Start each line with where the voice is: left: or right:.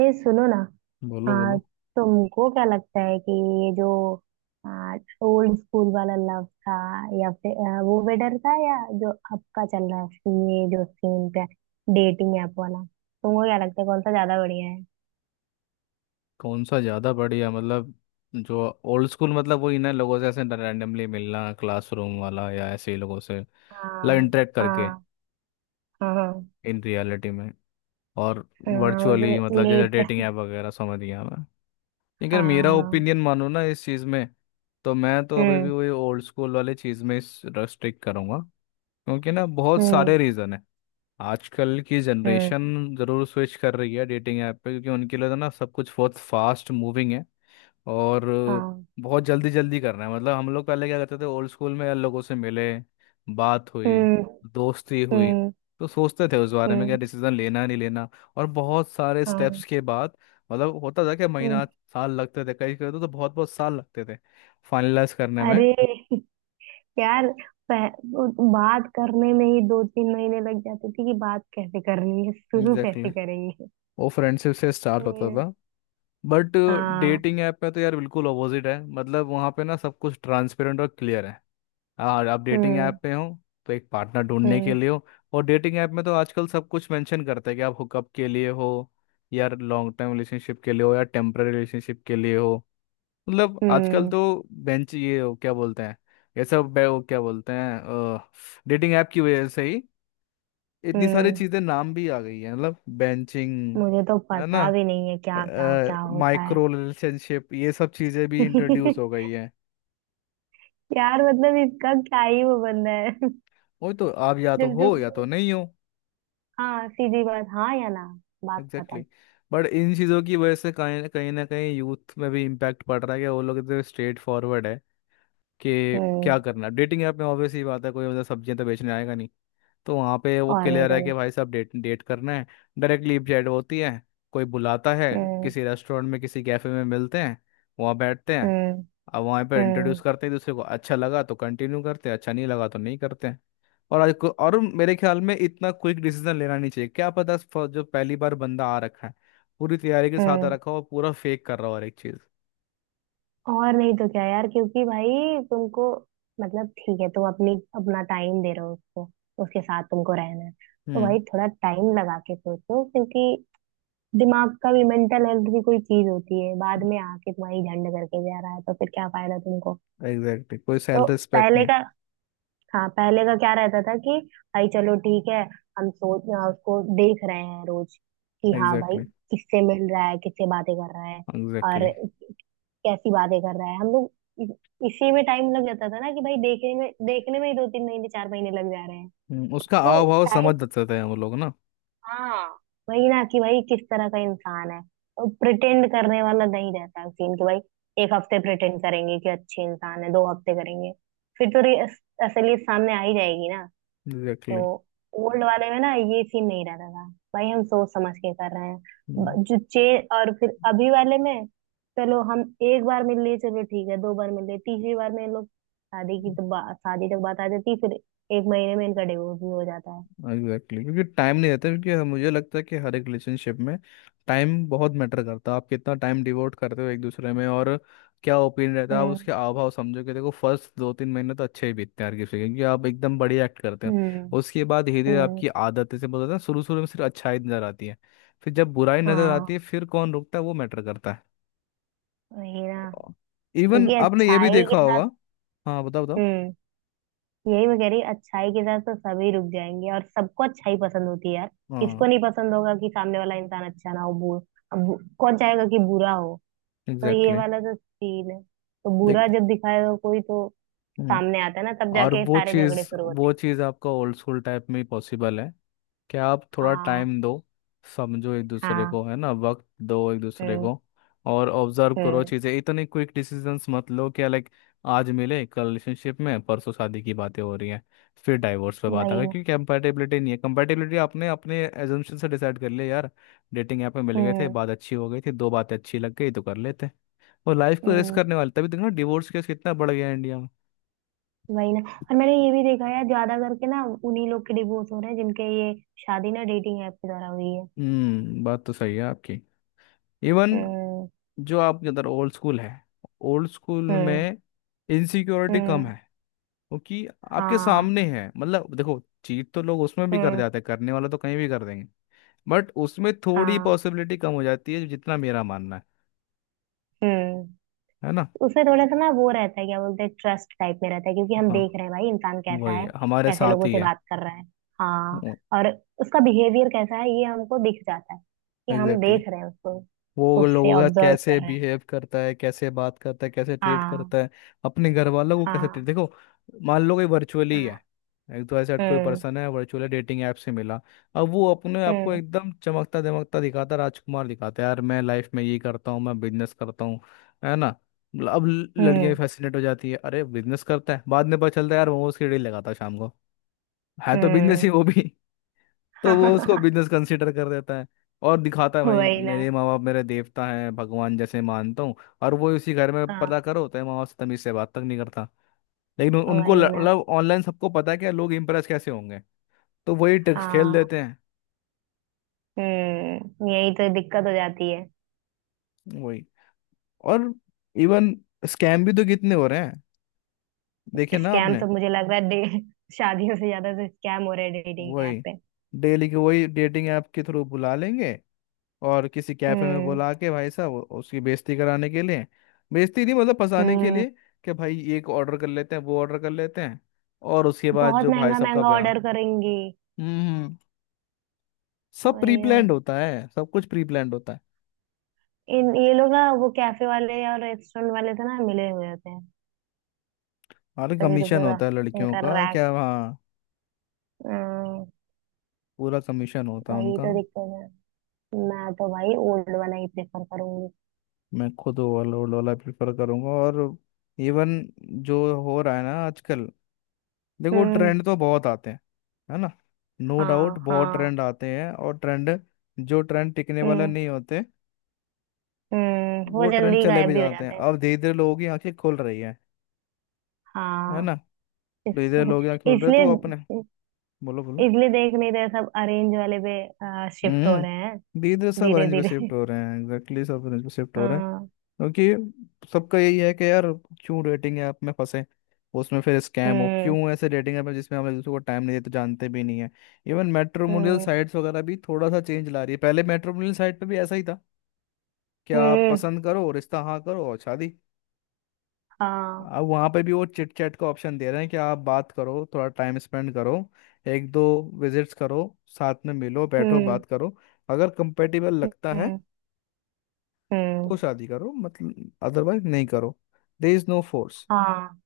right: ये सुनो ना।
left: बोलो
right: आ,
left: बोलो
right: तुमको क्या लगता है कि ये जो ओल्ड स्कूल वाला लव था, या फिर वो बेटर था, या जो अब का चल रहा है ये जो सीन पे डेटिंग ऐप वाला, तुमको क्या लगता है कौन सा ज्यादा बढ़िया है?
left: कौन सा ज़्यादा बढ़िया मतलब जो ओल्ड स्कूल मतलब वही ना, लोगों से ऐसे रैंडमली मिलना, क्लासरूम वाला, या ऐसे ही लोगों से मतलब
right: हाँ।
left: इंटरेक्ट
right: हाँ।
left: करके,
right: हाँ। हाँ।
left: इन रियलिटी में, और
right: हाँ, वो
left: वर्चुअली
right: जो
left: मतलब जैसे डेटिंग
right: लेट।
left: ऐप वगैरह, समझ गया मैं. लेकिन अगर मेरा
right: हाँ।
left: ओपिनियन मानो ना इस चीज़ में, तो मैं तो अभी भी
right: हम्म।
left: वही ओल्ड स्कूल वाले चीज़ में रेस्ट्रिक्ट करूँगा. क्योंकि ना बहुत सारे
right: हम्म।
left: रीज़न है. आजकल की
right: हम्म।
left: जनरेशन ज़रूर स्विच कर रही है डेटिंग ऐप पे, क्योंकि उनके लिए तो ना सब कुछ बहुत फास्ट मूविंग है. और
right: हाँ।
left: बहुत जल्दी जल्दी करना है. मतलब हम लोग पहले क्या करते थे ओल्ड स्कूल में, लोगों से मिले, बात हुई,
right: हम्म।
left: दोस्ती हुई,
right: हम्म।
left: तो सोचते थे उस बारे में क्या
right: हम्म।
left: डिसीजन लेना नहीं लेना. और बहुत सारे
right: हाँ।
left: स्टेप्स के बाद मतलब होता था कि
right: हम्म।
left: महीना, साल लगते थे, कई कई, तो बहुत बहुत साल लगते थे फाइनलाइज करने में.
right: अरे यार, पह, वो बात करने में ही दो तीन महीने लग जाते थे कि बात कैसे करनी है, शुरू
left: एग्जैक्टली
right: कैसे
left: exactly.
right: करेंगे।
left: वो फ्रेंडशिप से स्टार्ट
right: कोई
left: होता
right: नहीं।
left: था. बट
right: हाँ।
left: डेटिंग ऐप में तो यार बिल्कुल अपोजिट है. मतलब वहाँ पे ना सब कुछ ट्रांसपेरेंट और क्लियर है. और आप डेटिंग ऐप
right: हम्म।
left: पे हो तो एक पार्टनर ढूंढने के
right: हम्म।
left: लिए हो. और डेटिंग ऐप में तो आजकल सब कुछ मेंशन करते हैं कि आप हुकअप के लिए हो, या लॉन्ग टर्म रिलेशनशिप के लिए हो, या टेम्पररी रिलेशनशिप के लिए हो. मतलब आजकल
right: हम्म।
left: तो बेंच, ये हो क्या बोलते हैं, वो क्या बोलते हैं, डेटिंग ऐप की वजह से ही इतनी सारी
right: हम्म।
left: चीज़ें नाम भी आ गई हैं. मतलब बेंचिंग
right: मुझे तो
left: है ना,
right: पता भी नहीं है क्या क्या क्या होता है।
left: माइक्रो रिलेशनशिप, ये सब चीज़ें भी इंट्रोड्यूस हो गई हैं.
right: यार, मतलब इसका क्या ही वो, बंदा है।
left: वो तो आप या तो
right: दिल
left: हो या
right: तुमको।
left: तो नहीं हो.
right: हाँ, सीधी बात, हाँ या ना, बात
left: एग्जैक्टली
right: खत्म।
left: exactly. बट इन चीज़ों की वजह से कहीं ना कहीं ना कहीं यूथ में भी इम्पैक्ट पड़ रहा है, कि वो लोग इतने स्ट्रेट फॉरवर्ड है कि
right: हम्म।
left: क्या करना. डेटिंग ऐप में ऑब्वियस ही बात है, कोई मतलब सब्जियां तो बेचने आएगा नहीं. तो वहाँ पे वो
right: और नहीं
left: क्लियर
right: तो
left: है कि भाई साहब डेट डेट करना है. डायरेक्टली चैट होती है, कोई बुलाता है
right: क्या। हम्म।
left: किसी रेस्टोरेंट में, किसी कैफे में मिलते हैं, वहाँ बैठते हैं.
right: हम्म।
left: अब वहाँ पे इंट्रोड्यूस
right: हम्म।
left: करते हैं दूसरे को, अच्छा लगा तो कंटिन्यू करते हैं, अच्छा नहीं लगा तो नहीं करते हैं. और मेरे ख्याल में इतना क्विक डिसीजन लेना नहीं चाहिए. क्या पता, जो पहली बार बंदा आ रखा है, पूरी तैयारी के साथ आ
right: हम्म।
left: रखा हो और पूरा फेक कर रहा हो हर एक चीज.
right: और नहीं तो क्या यार, क्योंकि भाई तुमको, मतलब ठीक है, तुम अपनी अपना टाइम दे रहे हो उसको। उसके साथ तुमको रहना है तो
left: हम्म.
right: भाई थोड़ा टाइम लगा के सोचो, क्योंकि दिमाग का भी, मेंटल हेल्थ भी कोई चीज होती है। बाद में आके तुम्हारी झंड करके जा रहा है तो फिर क्या फायदा तुमको।
left: एग्जैक्टली, कोई
right: तो
left: सेल्फ रिस्पेक्ट
right: पहले
left: नहीं.
right: का, हाँ पहले का क्या रहता था कि भाई चलो ठीक है, हम सोच, उसको देख रहे हैं रोज, कि हाँ भाई
left: एग्जैक्टली.
right: किससे मिल रहा है, किससे बातें कर रहा है, और
left: एग्जैक्टली,
right: कैसी बातें कर रहा है हम लोग। इस- इसी में टाइम लग जाता था ना कि भाई देखने में ही दो तीन महीने चार महीने लग जा रहे हैं।
left: उसका
right: तो
left: हाव भाव
right: टाइम,
left: समझ सकते हैं हम लोग ना.
right: हाँ वही ना कि भाई किस तरह का इंसान है, और प्रिटेंड करने वाला नहीं रहता सीन कि भाई एक हफ्ते प्रिटेंड करेंगे कि अच्छे इंसान है, दो हफ्ते करेंगे, फिर तो असलियत सामने आ ही जाएगी ना। तो
left: एग्जैक्टली.
right: ओल्ड वाले में ना ये सीन नहीं रहता था, भाई हम सोच समझ के कर रहे हैं। ब- जो चे और फिर अभी वाले में, चलो हम एक बार मिल लिए, चलो ठीक है, दो बार मिल लिए, तीसरी बार में इन लोग शादी की तो शादी तक बात आ जाती, फिर एक महीने में इनका डिवोर्स भी हो जाता है।
left: Exactly exactly. क्योंकि टाइम नहीं रहता. मुझे लगता है कि हर एक रिलेशनशिप में टाइम बहुत मैटर करता है. आप कितना टाइम डिवोट करते हो एक दूसरे में, और क्या ओपिनियन रहता है आप
right: हम्म।
left: उसके हाव भाव समझो. कि देखो फर्स्ट दो तीन महीने तो अच्छे ही बीतते हैं हर किसी के, क्योंकि आप एकदम बढ़िया एक्ट करते हैं.
right: हम्म।
left: उसके बाद धीरे धीरे
right: हम्म।
left: आपकी आदत से बोलते हैं ना, शुरू शुरू में सिर्फ अच्छाई नजर आती है. फिर जब बुराई नजर
right: हाँ,
left: आती है, फिर कौन रुकता है वो मैटर करता है.
right: वही ना,
left: इवन
right: क्योंकि
left: आपने ये भी
right: अच्छाई
left: देखा
right: के
left: होगा.
right: साथ।
left: हाँ बताओ बताओ.
right: हम्म। यही मैं कह रही, अच्छाई के साथ तो सभी रुक जाएंगे और सबको अच्छाई पसंद होती है यार।
left: हाँ,
right: किसको नहीं पसंद होगा कि सामने वाला इंसान अच्छा ना हो। अब कौन चाहेगा कि बुरा हो। तो ये
left: एग्जैक्टली.
right: वाला तो सीन है, तो बुरा
left: लेकिन
right: जब दिखाएगा कोई, तो सामने आता है ना, तब
left: और
right: जाके
left: वो
right: सारे
left: चीज़,
right: झगड़े शुरू होते
left: वो चीज़ आपका ओल्ड स्कूल टाइप में ही पॉसिबल है, कि आप
right: हैं।
left: थोड़ा
right: हाँ।
left: टाइम दो, समझो एक दूसरे
right: हाँ।
left: को, है ना, वक्त दो एक दूसरे
right: हम्म।
left: को. और ऑब्जर्व करो
right: हम्म।
left: चीज़ें, इतने क्विक डिसीजंस मत लो कि लाइक आज मिले, कल रिलेशनशिप में, परसों शादी की बातें हो रही हैं, फिर डाइवोर्स पे बात आ
right: वही
left: गई,
right: ना।
left: क्योंकि कंपैटिबिलिटी नहीं है. कंपैटिबिलिटी आपने अपने एजम्पशन से डिसाइड कर लिया यार. डेटिंग ऐप में मिल गए थे,
right: हम्म।
left: बात अच्छी हो गई थी, दो बातें अच्छी लग गई तो कर लेते और लाइफ को रिस्क
right: हम्म।
left: करने वाले. तभी देखो डिवोर्स केस कितना बढ़ गया है इंडिया में.
right: वही ना। और मैंने ये भी देखा है, ज्यादा करके ना उन्हीं लोग के डिवोर्स हो रहे हैं जिनके ये शादी ना डेटिंग ऐप के द्वारा हुई है।
left: हम्म, बात तो सही है आपकी. इवन
right: हम्म।
left: जो आपके अंदर ओल्ड स्कूल है, ओल्ड स्कूल
right: हम्म।
left: में इनसिक्योरिटी कम
right: हम्म।
left: है. क्योंकि आपके
right: हाँ।
left: सामने है, मतलब देखो चीट तो लोग उसमें भी कर
right: हम्म।
left: जाते हैं, करने वाला तो कहीं भी कर देंगे. बट उसमें थोड़ी
right: हाँ।
left: पॉसिबिलिटी कम हो जाती है जितना मेरा मानना है.
right: हम्म।
left: है ना.
right: उसमें थोड़ा सा ना वो रहता है, क्या बोलते हैं, ट्रस्ट टाइप में रहता है, क्योंकि हम
left: हाँ,
right: देख रहे हैं भाई इंसान कैसा
left: वही
right: है,
left: हमारे
right: कैसे
left: साथ
right: लोगों
left: ही
right: से
left: है.
right: बात कर रहा है। हाँ। और उसका बिहेवियर कैसा है ये हमको दिख जाता है, कि हम
left: एग्जैक्टली.
right: देख रहे हैं उसको,
left: वो
right: खुद से
left: लोगों का
right: ऑब्जर्व
left: कैसे
right: कर रहे हैं।
left: बिहेव करता है, कैसे बात करता है, कैसे ट्रीट
right: हाँ।
left: करता है, अपने घर वालों को कैसे ट्रीट
right: हाँ।
left: देखो. मान लो कोई वर्चुअली है,
right: हाँ।
left: एक तो ऐसा कोई
right: हम्म।
left: पर्सन है वर्चुअली डेटिंग ऐप से मिला. अब वो अपने आप को
right: हम्म।
left: एकदम चमकता दमकता दिखाता, राजकुमार दिखाता है. यार मैं लाइफ में ये करता हूँ, मैं बिजनेस करता हूँ. है ना. अब लड़कियां भी
right: हम्म।
left: फैसिनेट हो जाती है, अरे बिजनेस करता है. बाद में पता चलता है यार मोमोज की रेडी लगाता है शाम को. है तो बिजनेस ही,
right: हम्म।
left: वो भी. तो वो उसको बिजनेस कंसीडर कर देता है. और दिखाता है भाई
right: वही ना।
left: मेरे माँ बाप मेरे देवता हैं, भगवान जैसे मानता हूँ. और वो उसी घर में पता
right: हाँ,
left: करो तो माँ बाप से तमीज से बात तक नहीं करता. उनको
right: वही ना।
left: मतलब ऑनलाइन सबको पता है कि लोग इम्प्रेस कैसे होंगे, तो वही ट्रिक्स खेल
right: हाँ।
left: देते हैं.
right: हम्म। यही तो दिक्कत हो जाती है।
left: वही. और इवन स्कैम भी तो कितने हो रहे हैं, देखे ना
right: स्कैम
left: आपने.
right: तो मुझे लग रहा है शादियों से ज्यादा तो स्कैम हो रहे हैं डेटिंग ऐप
left: वही,
right: पे।
left: डेली के वही डेटिंग ऐप के थ्रू बुला लेंगे और किसी कैफे में
right: हम्म।
left: बुला के भाई साहब, उसकी बेइज्जती कराने के लिए, बेइज्जती नहीं मतलब फंसाने के
right: हम्म।
left: लिए. कि भाई एक ऑर्डर कर लेते हैं, वो ऑर्डर कर लेते हैं, और उसके बाद
right: बहुत
left: जो भाई
right: महंगा
left: साहब का
right: महंगा
left: बयान.
right: ऑर्डर करेंगी।
left: हम्म. सब प्री
right: वही है।
left: प्लान्ड होता है, सब कुछ प्री प्लान्ड होता है.
right: इन ये लोग ना वो कैफे वाले और रेस्टोरेंट वाले से ना मिले हुए होते हैं,
left: अरे
right: तभी तो
left: कमीशन
right: पूरा
left: होता है लड़कियों
right: इनका
left: का,
right: रैक।
left: क्या हाँ, पूरा कमीशन होता है
right: वही
left: उनका.
right: तो दिक्कत है। मैं तो भाई ओल्ड वाला ही प्रेफर करूंगी।
left: मैं खुद ओवरलोड वाला वाला प्रेफर करूंगा. और इवन जो हो रहा है ना आजकल, देखो
right: हम्म।
left: ट्रेंड तो बहुत आते हैं. है ना. नो डाउट
right: हाँ।
left: बहुत
right: हाँ।
left: ट्रेंड आते हैं, और ट्रेंड, जो ट्रेंड टिकने वाला
right: हम्म।
left: नहीं होते,
right: हम्म। वो
left: वो ट्रेंड
right: जल्दी
left: चले
right: गायब
left: भी
right: भी हो
left: जाते हैं.
right: जाते हैं।
left: अब धीरे धीरे लोगों की आंखें खुल रही है. है
right: हाँ।
left: ना. धीरे धीरे लोग आंखें खुल रहे हैं तो
right: इसलिए
left: अपने. बोलो बोलो.
right: इसलिए देख नहीं रहे, सब अरेंज वाले पे शिफ्ट हो रहे हैं,
left: हम्म, धीरे धीरे सब
right: धीरे
left: ऑरेंज पे
right: धीरे।
left: शिफ्ट हो रहे हैं. एग्जैक्टली exactly, सब ऑरेंज पे शिफ्ट हो रहे हैं.
right: हाँ।
left: क्योंकि सबका यही है कि यार क्यों रेटिंग ऐप में फंसे, उसमें फिर स्कैम हो,
right: हम्म।
left: क्यों ऐसे रेटिंग ऐप है जिसमें हम एक दूसरे को टाइम नहीं देते, जानते भी नहीं है. इवन मैट्रिमोनियल
right: हम्म।
left: साइट्स वगैरह भी थोड़ा सा चेंज ला रही है. पहले मैट्रिमोनियल साइट पे भी ऐसा ही था कि आप
right: हम्म।
left: पसंद करो, रिश्ता हाँ करो, और शादी.
right: हाँ।
left: अब वहाँ पे भी वो चिट चैट का ऑप्शन दे रहे हैं कि आप बात करो, थोड़ा टाइम स्पेंड करो, एक दो विजिट्स करो, साथ में मिलो, बैठो,
right: हम्म।
left: बात करो. अगर कंपेटिबल लगता है
right: हम्म। हम्म।
left: तो शादी करो, मतलब अदरवाइज नहीं करो. There is no force.
right: हाँ,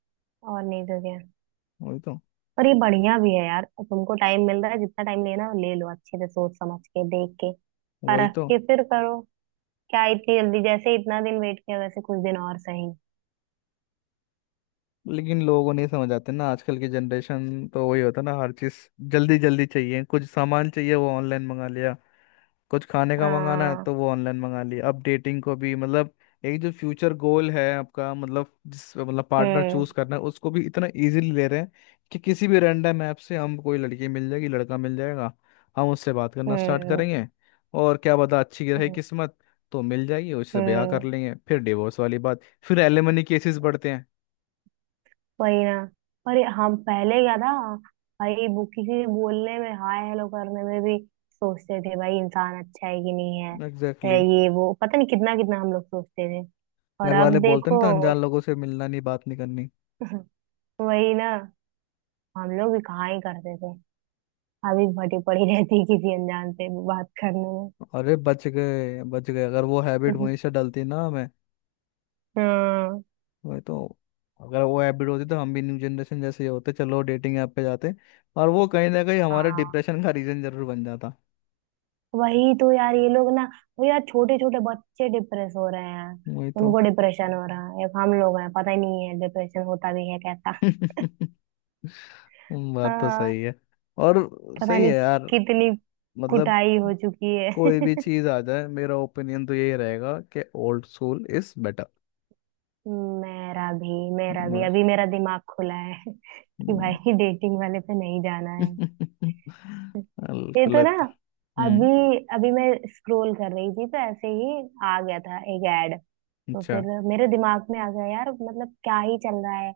right: और नहीं तो क्या।
left: वही तो.
right: और ये बढ़िया भी है यार, तुमको टाइम मिल रहा है, जितना टाइम लेना हो ले लो, अच्छे से सोच समझ के, देख के,
left: वही
right: परख
left: तो.
right: के फिर करो। क्या इतनी जल्दी, जैसे इतना दिन वेट किया वैसे कुछ दिन और सही।
left: लेकिन लोगों नहीं समझ आते ना, आजकल की जनरेशन तो वही होता ना हर चीज जल्दी जल्दी चाहिए. कुछ सामान चाहिए वो ऑनलाइन मंगा लिया, कुछ खाने का मंगाना है
right: हाँ।
left: तो वो ऑनलाइन मंगा लिया. अब डेटिंग को भी मतलब, एक जो फ्यूचर गोल है आपका, मतलब जिस मतलब पार्टनर
right: हम्म।
left: चूज करना है, उसको भी इतना इजीली ले रहे हैं कि किसी भी रैंडम ऐप से हम कोई लड़की मिल जाएगी, लड़का मिल जाएगा, हम उससे बात करना स्टार्ट
right: हम्म।
left: करेंगे, और क्या पता अच्छी रही
right: हम्म।
left: किस्मत तो मिल जाएगी, उससे ब्याह कर
right: हम्म।
left: लेंगे, फिर डिवोर्स वाली बात, फिर एलिमनी केसेस बढ़ते हैं.
right: वही ना। और ये हम पहले क्या था, भाई वो किसी से बोलने में, हाय हेलो करने में भी सोचते थे भाई इंसान अच्छा है कि नहीं है,
left: एग्जैक्टली
right: है
left: exactly.
right: ये वो, पता नहीं कितना कितना हम लोग सोचते थे। और
left: घर वाले
right: अब
left: बोलते ना,
right: देखो।
left: तो अनजान लोगों से मिलना नहीं, बात नहीं करनी.
right: वही ना। हम लोग भी कहाँ ही करते थे। अभी भटी पड़ी रहती है किसी अनजान से बात करने में।
left: अरे बच गए बच गए, अगर वो हैबिट वहीं से डलती ना हमें.
right: हाँ।
left: वही तो. अगर वो हैबिट होती तो हम भी न्यू जनरेशन जैसे ही होते, चलो डेटिंग ऐप पे जाते, और वो कहीं ना कहीं हमारे
right: हाँ,
left: डिप्रेशन का रीजन जरूर बन जाता.
right: वही तो यार, ये लोग ना, वो यार छोटे छोटे बच्चे डिप्रेस हो रहे हैं।
left: वही तो.
right: उनको डिप्रेशन हो रहा है, एक हम लोग हैं पता ही नहीं है डिप्रेशन होता भी है कैसा।
left: बात तो
right: हाँ।
left: सही है. और
right: पता
left: सही
right: नहीं
left: है यार.
right: कितनी
left: मतलब
right: कुटाई हो चुकी है।
left: कोई भी चीज आ जाए मेरा ओपिनियन तो यही रहेगा कि ओल्ड स्कूल इज
right: मेरा भी, मेरा भी,
left: बेटर.
right: अभी मेरा दिमाग खुला है। कि भाई डेटिंग वाले पे नहीं जाना है, ये
left: बिल्कुल
right: तो ना।
left: लगता.
right: अभी
left: हम्म.
right: अभी मैं स्क्रॉल कर रही थी तो ऐसे ही आ गया था एक ऐड, तो फिर
left: अच्छा.
right: मेरे दिमाग में आ गया, यार मतलब क्या ही चल रहा है,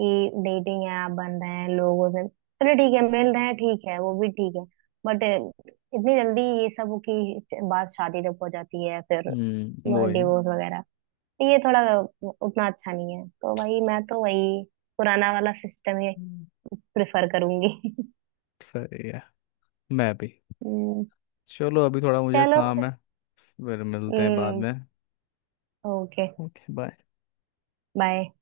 right: कि डेटिंग ऐप बन रहे हैं, लोगों से चलो ठीक है मिल रहे हैं, ठीक है, वो भी ठीक है, बट इतनी जल्दी ये सब की बात शादी तक हो जाती है, फिर
left: हम्म, वो है.
right: डिवोर्स वगैरह, तो ये थोड़ा उतना अच्छा नहीं है, तो भाई मैं तो वही पुराना वाला सिस्टम ही
left: हम्म,
right: प्रेफर करूंगी।
left: सही है. मैं भी.
right: हम्म।
left: चलो अभी थोड़ा मुझे
right: चलो,
left: काम है, फिर मिलते हैं बाद
right: फिर
left: में.
right: Okay,
left: okay bye.
right: बाय।